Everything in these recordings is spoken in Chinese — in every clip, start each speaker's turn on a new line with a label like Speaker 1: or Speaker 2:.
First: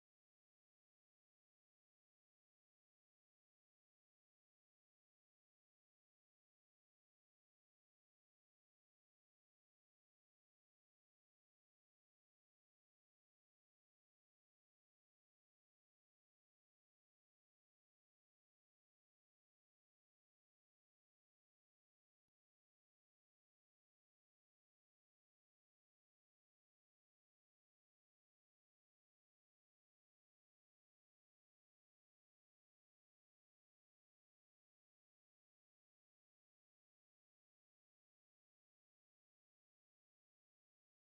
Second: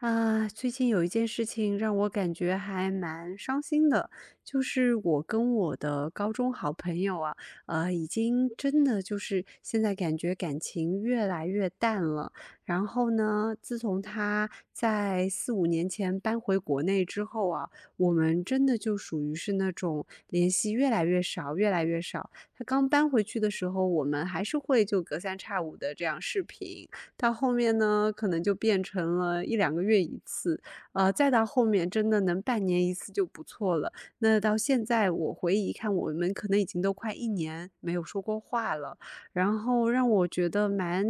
Speaker 1: 啊，最近有一件事情让我感觉还蛮伤心的，就是我跟我的高中好朋友啊，已经真的就是现在感觉感情越来越淡了。然后呢，自从他在四五年前搬回国内之后啊，我们真的就属于是那种联系越来越少，越来越少。他刚搬回去的时候，我们还是会就隔三差五的这样视频，到后面呢，可能就变成了一两个月一次，再到后面真的能半年一次就不错了。那到现在我回忆一看，我们可能已经都快一年没有说过话了。然后让我觉得蛮，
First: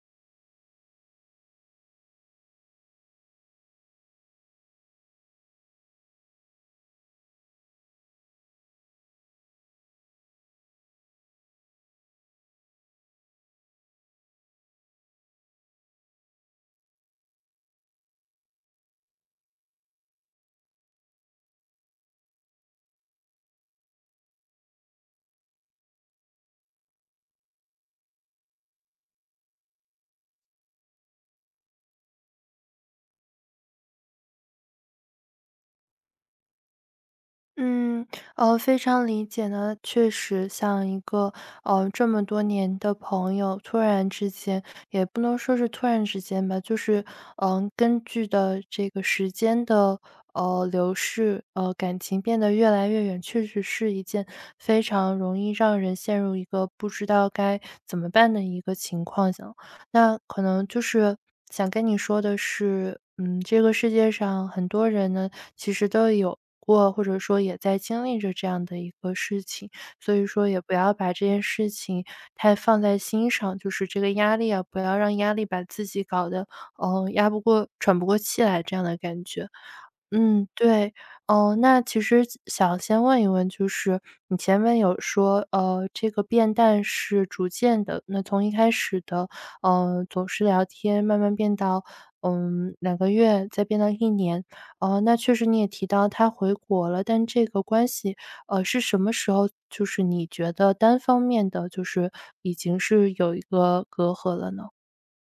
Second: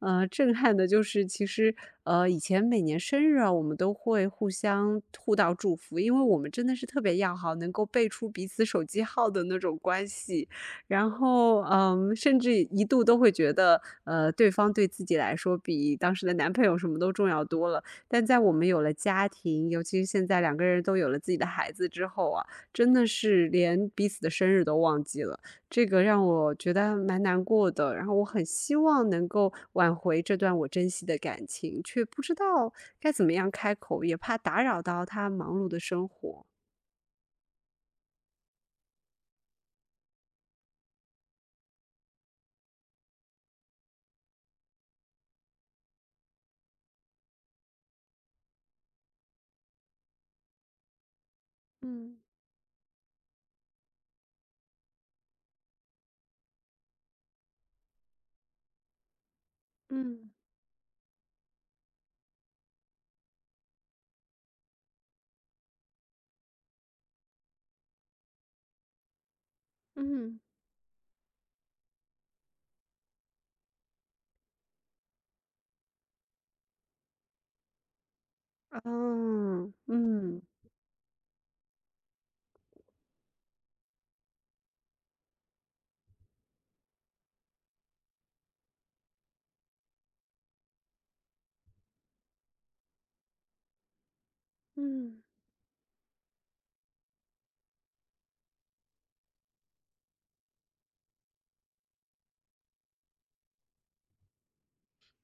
Speaker 1: 呃，震撼的就是，其实以前每年生日啊，我们都会互相互道祝福，因为我们真的是特别要好，能够背出彼此手机号的那种关系。然后，嗯，甚至一度都会觉得，对方对自己来说比当时的男朋友什么都重要多了。但在我们有了家庭，尤其是现在两个人都有了自己的孩子之后啊，真的是连彼此的生日都忘记了，这个让我觉得蛮难过的。然后我很希望能够挽回这段我珍惜的感情，却不知道该怎么样开口，也怕打扰到他忙碌的生活。
Speaker 2: 嗯，非常理解呢。确实，像一个这么多年的朋友，突然之间，也不能说是突然之间吧，就是根据的这个时间的流逝，感
Speaker 1: 嗯
Speaker 2: 情变得越来越远，确实是一件非常容易让人陷入一个不知道该怎么办的一个情况下。那
Speaker 1: 嗯
Speaker 2: 可能就是想跟你说的是，嗯，这个世界上很多人呢，其实都有过，或者说也在经历着这样的一个事情，所以
Speaker 1: 嗯
Speaker 2: 说也不要把这件事情太放在心上，就是这个压力啊，不要让压力把自己搞得，压不过、喘不过气来这样的感觉。
Speaker 1: 嗯嗯。
Speaker 2: 嗯，对。哦，那其实想先问一问，就是你前面有说，这个变淡是逐渐的，那从一开始的，总是聊天，慢慢变到，嗯2个月，再变到1年。哦，那
Speaker 1: 嗯
Speaker 2: 确实你也提到他回国了，但这个关系，是什么时候就是你觉得单方面的，就是已经是有一个隔阂了呢？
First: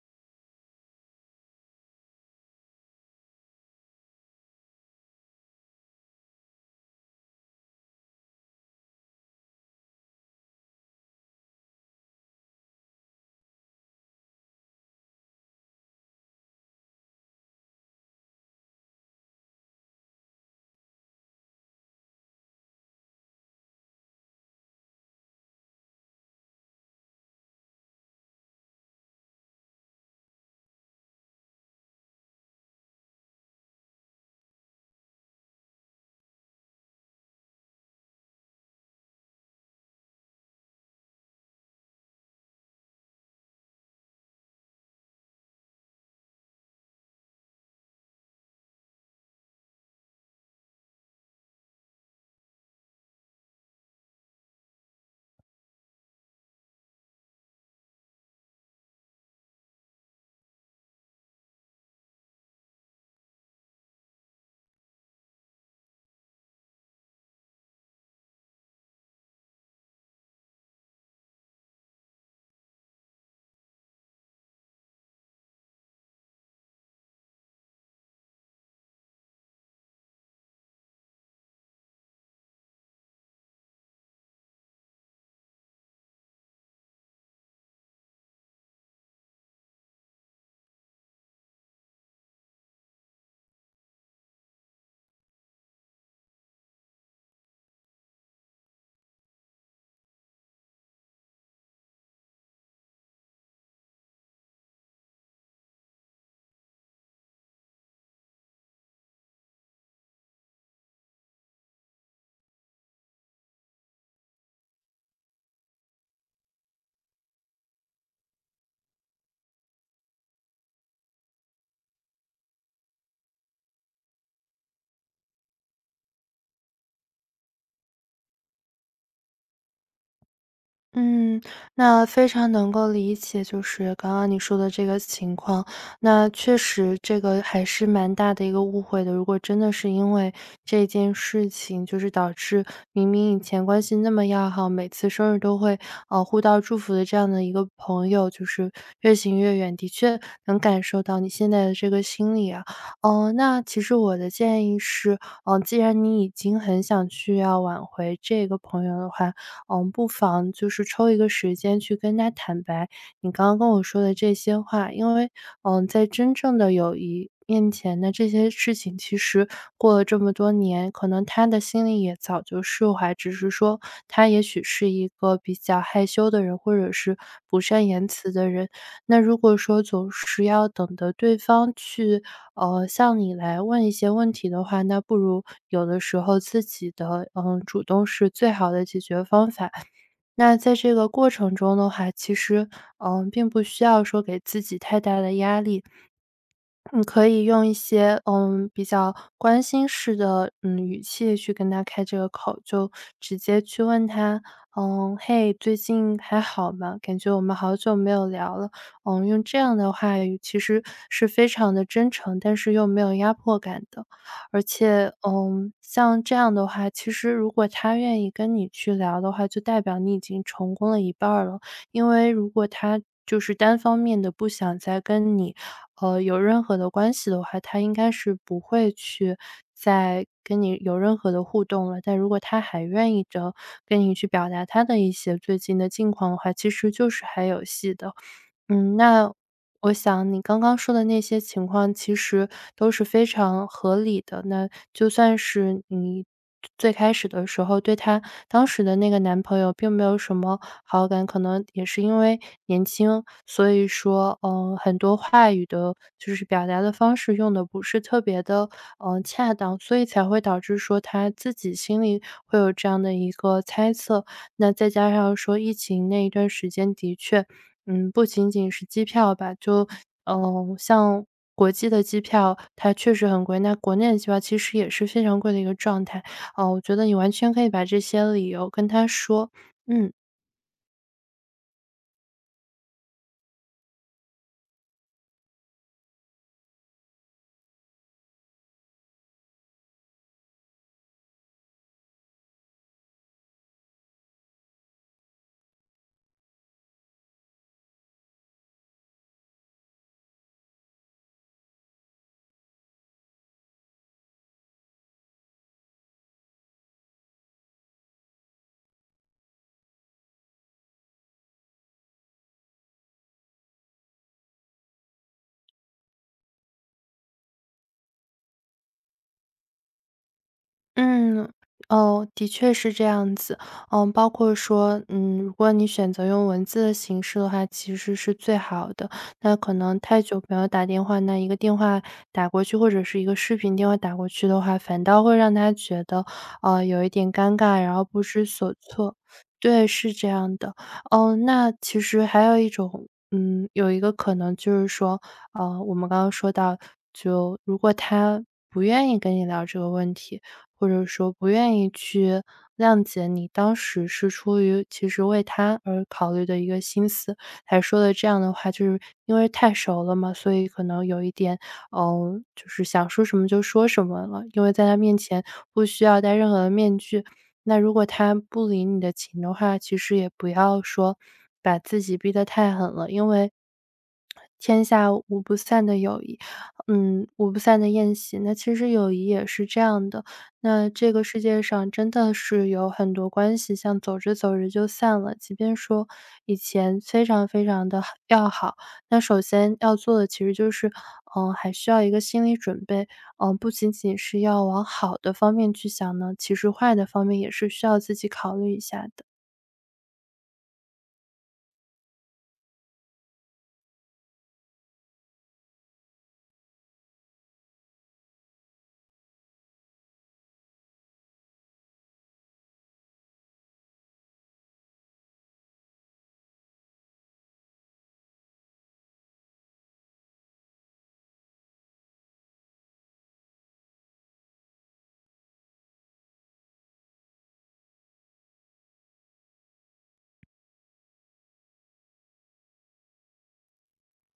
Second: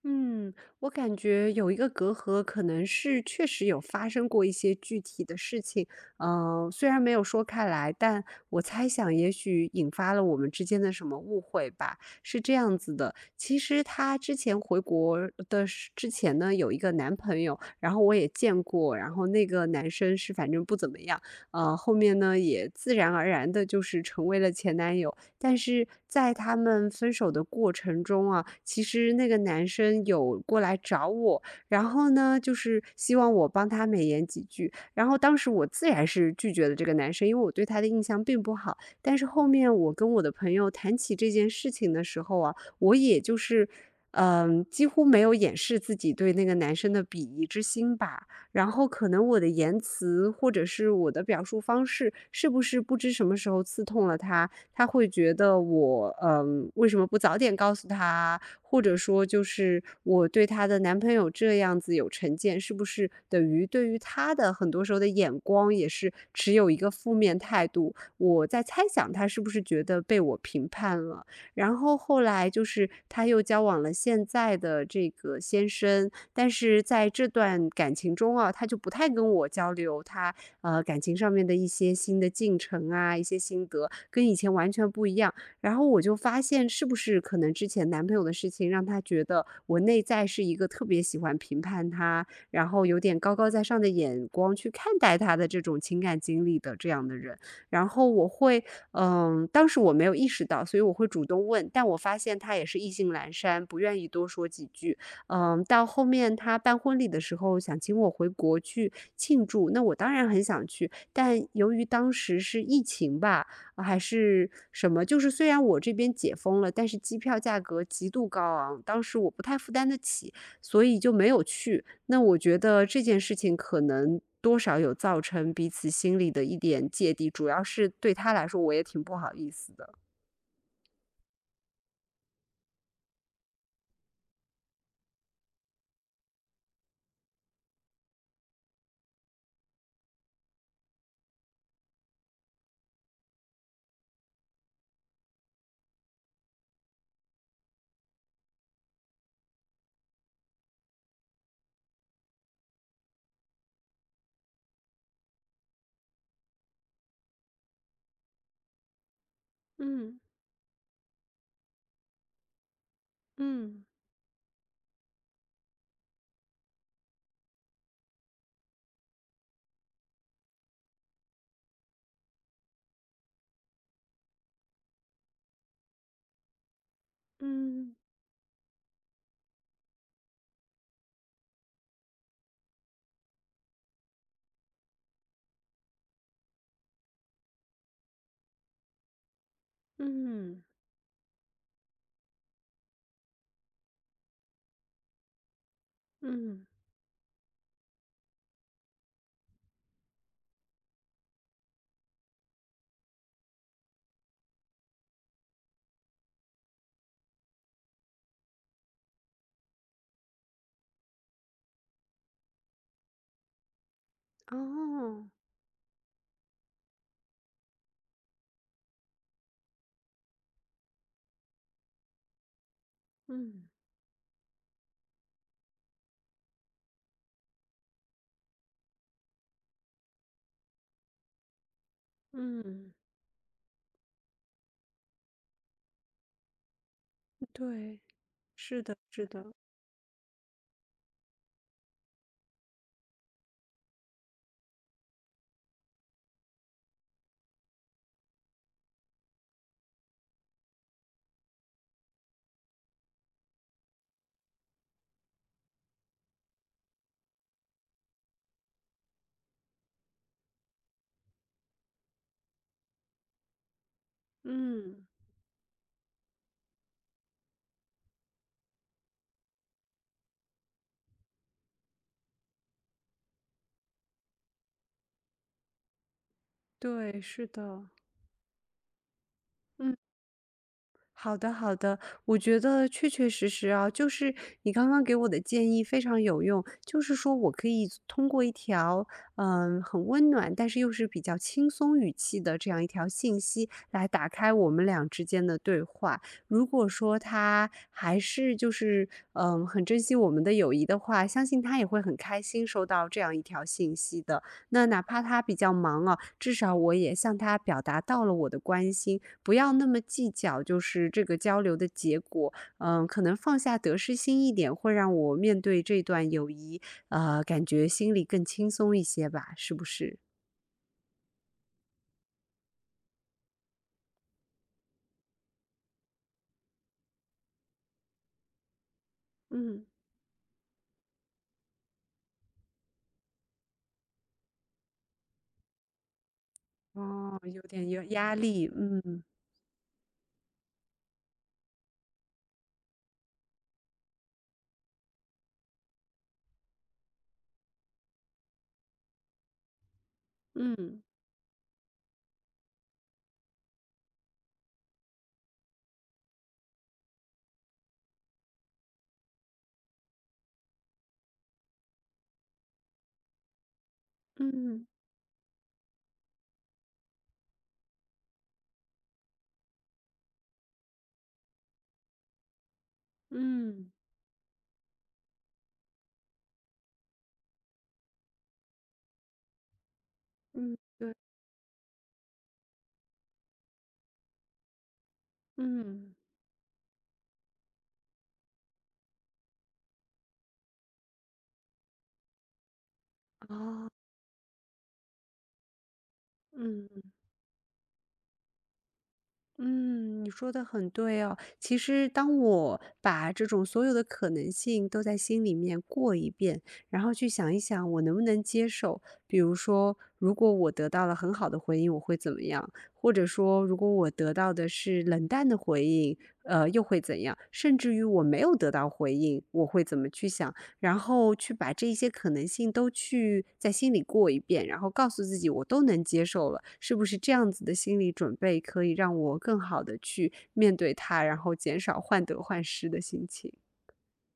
Speaker 1: 嗯，我感觉有一个隔阂，可能是确实有发生过一些具体的事情，虽然没有说开来，但我猜想也许引发了我们之间的什么误会吧。是这样子的，其实她之前回国之前呢，有一个男朋友，然后我也见过，然后那个男生是反正不怎么样，后面呢也自然而然的就是成为了前男友。但是在他们分手的过程中啊，其实那个男生有过来找我，然后呢，就是希望我帮他美言几句。然后当时我自然是拒绝了这个男生，因为我对他的印象并不好。但是后面我跟我的朋友谈起这件事情的时候啊，我也就是。嗯，几乎没有掩饰自己对那个男生的鄙夷之心吧。然后可能我的言辞或者是我的表述方式，是不是不知什么时候刺痛了他，他会觉得我，嗯，为什么不早点告诉他？或者说，就是我对她的男朋友这样子有成见，是不是等于对于她的很多时候的眼光也是持有一个负面态度？我在猜想她是不是觉得被我评判了。然后后来就是她又交往了现在的这个先生，但是在这段感情中啊，她就不太跟我交流她感情上面的一些新的进程啊，一些心得，跟以前完全不一样。然后我就发现，是不是可能之前男朋友的事情让他觉得我内在是一个特别喜欢评判他，然后有点高高在上的眼光去看待他的这种情感经历的这样的人。然后我会，嗯，当时我没有意识到，所以我会主动问，但我发现他也是意兴阑珊，不愿意多说几句。嗯，到后面他办婚礼的时候想请我回国去庆祝，那我当然很想去，但由于当时是疫情吧，啊还是什么，就是虽然我这边解封了，但是机票价格极度高昂，当时我不太负担得起，所以就没有去。那我觉得这件事情可能多少有造成彼此心里的一点芥蒂，主要是对他来说，我也挺不好意思的。
Speaker 2: 嗯，那非常能够理解，就是刚刚你说的这个情况。那确实，这个还是蛮大的一个误会的。如果真的是因为这件事情，就是导致明明以前关系那么要好，每次生日都会互道祝福的这样的一个朋友，就是越行越远，的确能感受到你现在的这个心理啊。哦，那其实我的建议是，既然你已经很想去要挽回这个朋友的话，嗯，不
Speaker 1: 嗯
Speaker 2: 妨就是抽一个时间去跟他坦白你刚刚跟我
Speaker 1: 嗯
Speaker 2: 说的这些话。因为，嗯，在真正的友谊面前呢，这些事情其实过了这么多年，可能他的心里也早就释怀，只是说他也许是一个比较害羞的人，或者是不善
Speaker 1: 嗯
Speaker 2: 言辞的人。那如果说总是要等着对方去，向你来问一些问题的话，那不如有的时候自己的，嗯，主动是最好的解决方法。那
Speaker 1: 嗯
Speaker 2: 在这个过程中的话，其实，嗯，并不需要说给自己太大的压力。
Speaker 1: 嗯，
Speaker 2: 你可以用一些，嗯，比较关心式的，嗯，语气去跟他开这个口，就直接去问他，嗯，嘿，最近还好吗？感觉我们好久没有聊了。嗯，用这样的话语其实是非常的真诚，但是又没有压迫感的。而且，
Speaker 1: 哦。
Speaker 2: 嗯，像这样的话，其实如果他愿意跟你去聊的话，就代表你已经成功了一半儿了。因为如果他就是
Speaker 1: 嗯，
Speaker 2: 单方面的不想再跟你，有任何的关系的话，他应该是不会去再跟你有任何的互动了。但如果他还
Speaker 1: 嗯，
Speaker 2: 愿意的跟你去表达他的一些最近的近况的话，其实就是还有戏
Speaker 1: 对，
Speaker 2: 的。
Speaker 1: 是
Speaker 2: 嗯，
Speaker 1: 的，是
Speaker 2: 那
Speaker 1: 的，
Speaker 2: 我想你刚刚说的那些情况其实都是非常合理的。那就算是你最开始的时候对她当时的那个男朋友并没有什么好感，可能也是因为年轻，所以说，很多话语的，就是表达的方式用的不是特别的，恰当，所以才会导致说他自己心里会有这样的一个猜测。那再
Speaker 1: 嗯，
Speaker 2: 加上说疫情那一段时间的确，嗯，不仅仅是机票吧，就像国际的机票它确实很贵，那国内的机票其实也是非常贵的一个状态。哦，我觉得你
Speaker 1: 对，
Speaker 2: 完
Speaker 1: 是
Speaker 2: 全可以把
Speaker 1: 的，
Speaker 2: 这些理由跟他说，
Speaker 1: 嗯，
Speaker 2: 嗯。
Speaker 1: 好的，好的，我觉得确确实实啊，就是你刚刚给我的建议非常有用，就是说我可以通过一条嗯很温暖，但是又是比较轻松语气的这样一条信息来打开我们俩之间的对话。如果说他还是就是嗯很珍惜我们的友谊的话，相信他也会很开心收到这样一条信息的。那哪怕他比较忙啊，至少我也向他表达到了我的关心，不要那么计较，就是这个交流的结果。嗯，可能放下得失心一点，会让我面对这段友谊，感觉心里更轻松一些吧，是不是？
Speaker 2: 嗯，哦，的确是这样子。嗯，包括说，嗯，如果你选择用文字的形式的话，其实是最好的。那可
Speaker 1: 嗯。
Speaker 2: 能太久没有打电话，那一个电话打过去，或者是一个视频电话打过去的话，反倒会让他觉得，有一点
Speaker 1: 哦，
Speaker 2: 尴
Speaker 1: 有
Speaker 2: 尬，
Speaker 1: 点
Speaker 2: 然
Speaker 1: 有
Speaker 2: 后不
Speaker 1: 压
Speaker 2: 知
Speaker 1: 力，
Speaker 2: 所措。
Speaker 1: 嗯。
Speaker 2: 对，是这样的。哦，那其实还有一种，嗯，有一个可能就是说，我们刚刚说到，就如果他不愿意跟你聊这个问题，或
Speaker 1: 嗯
Speaker 2: 者说不愿意去谅解你当时是出于其实为他而考虑的一个心思，才说了这样的话。就是因为太熟了嘛，所以可能有一点，嗯，就是想说什么就说什么了，因为
Speaker 1: 嗯
Speaker 2: 在他面前不需要戴任何的面具。那如果他不理你的情的话，其实也不要说把自己逼得太狠了，因为
Speaker 1: 嗯
Speaker 2: 天下无不散的友谊，嗯，无不散的宴席。那其实友谊也是这样的，
Speaker 1: 嗯，
Speaker 2: 那这
Speaker 1: 对，
Speaker 2: 个世界上真的是有很多关系，像走着走着就散了，即便说
Speaker 1: 嗯
Speaker 2: 以前非常非常的要好，那首先要做的其实就是，嗯，还需要一个心理准备，嗯，不
Speaker 1: 哦。
Speaker 2: 仅仅是要往好的方面去想呢，其实坏的
Speaker 1: 嗯。
Speaker 2: 方面也是需要自己考虑一下的。
Speaker 1: 嗯，你说的很对哦。其实，当我把这种所有的可能性都在心里面过一遍，然后去想一想我能不能接受。比如说，如果我得到了很好的回应，我会怎么样？或者说，如果我得到的是冷淡的回应，又会怎样？甚至于我没有得到回应，我会怎么去想？然后去把这一些可能性都去在心里过一遍，然后告诉自己我都能接受了，是不是这样子的心理准备可以让我更好的去面对它，然后减少患得患失的心情。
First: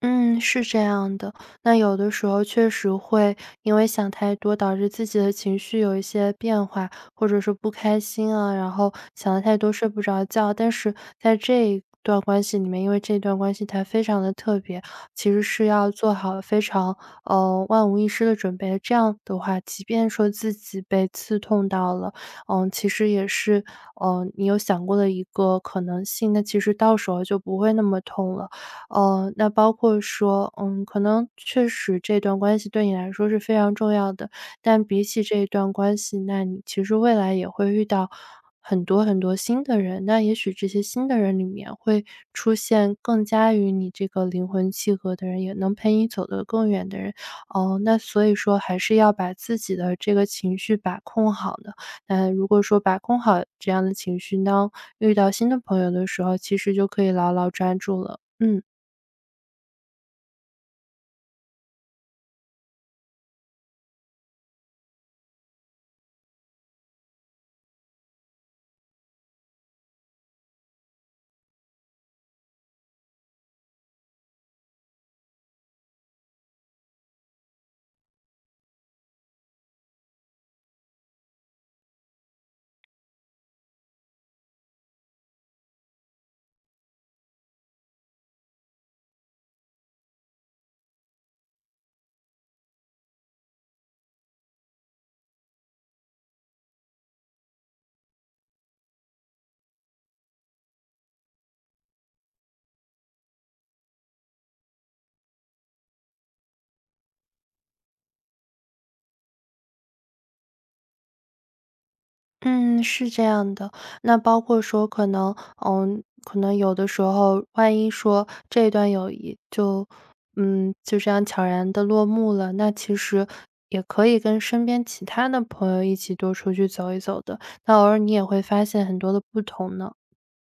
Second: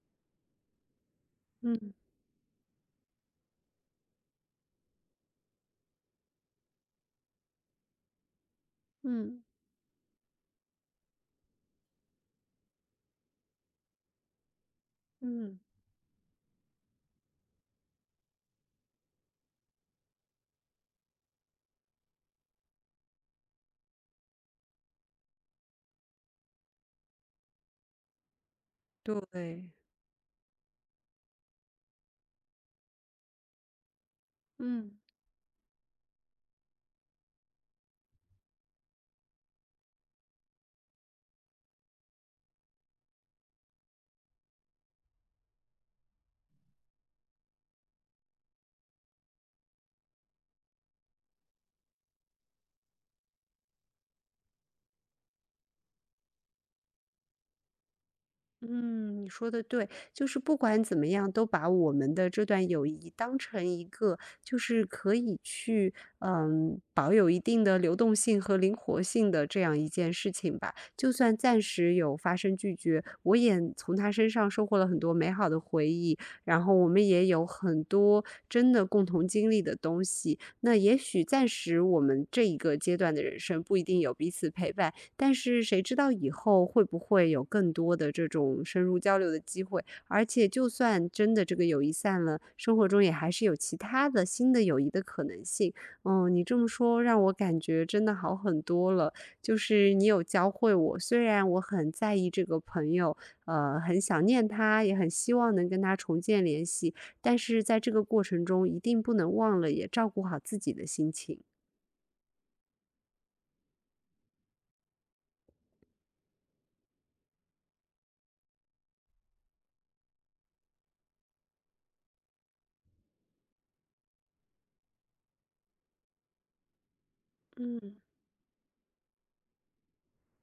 Speaker 2: 嗯，是这样的。那
Speaker 1: 嗯
Speaker 2: 有的时候确实会因为想太多，导致自己的情绪有一些变化，或者说不开心啊，然后想的
Speaker 1: 嗯
Speaker 2: 太多睡不着觉。但是在这一段关系里面，因为这段关系它非常的特别，其实
Speaker 1: 嗯，
Speaker 2: 是要做好非常万无一失的准备的这样的话，即便说自己被刺痛到了，嗯，其实也是你有想过的一个可能性，那其实到时候就不会那么痛了。哦，那
Speaker 1: 对。
Speaker 2: 包括说，嗯，可能确实这段关系对你来说是非常重要的，但
Speaker 1: 嗯。
Speaker 2: 比起这一段关系，那你其实未来也会遇到很多很多新的人，那也许这些新的人里面会出现更加与你这个灵魂契合的人，也能陪你走得更远的人。哦，那所以说还是要把自己的这个情绪把控好的。那如果说把控好这样的情绪，当遇到新的朋友的时候，其实就可以牢牢抓住了。嗯。
Speaker 1: 嗯，你说的对，就是不管怎么样，都把我们的这段友谊当成一个，就是可以去，嗯，保有一定的流动性和灵活性的这样一件事情吧。就算暂时有发生拒绝，我也从他身上收获了很多美好的回忆，然后我们也有很多真的共同经历的东西。那也许暂时我们这一个阶段的人生不一定有彼此陪伴，但是谁知道以后会不会有更多的这种深入交流的机会？而且就算真的这个友谊散了，生活中也还是有其他的新的友谊的可能性。嗯，你这么说让我感觉真的好很多了。就是你有教会我，虽然我很在意这个朋友，很想念他，也很希望能跟他重建联系，但是在这个过程中，一定不能忘了也照顾好自己的心情。
Speaker 2: 嗯，是这样的。那包括说可能，嗯，可能有的时候，万一说这段友谊就，嗯，就这样悄然的落幕了，那其实也可以跟身边其他的朋友一起多出去走一走的。那偶
Speaker 1: 嗯。
Speaker 2: 尔你也会发现很多的不同呢。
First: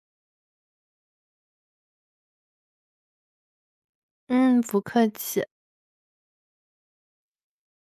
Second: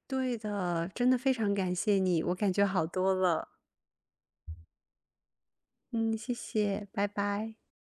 Speaker 1: 对的，真的非常感谢你，我感觉好多了。
Speaker 2: 嗯，不客气。
Speaker 1: 嗯，谢谢，拜拜。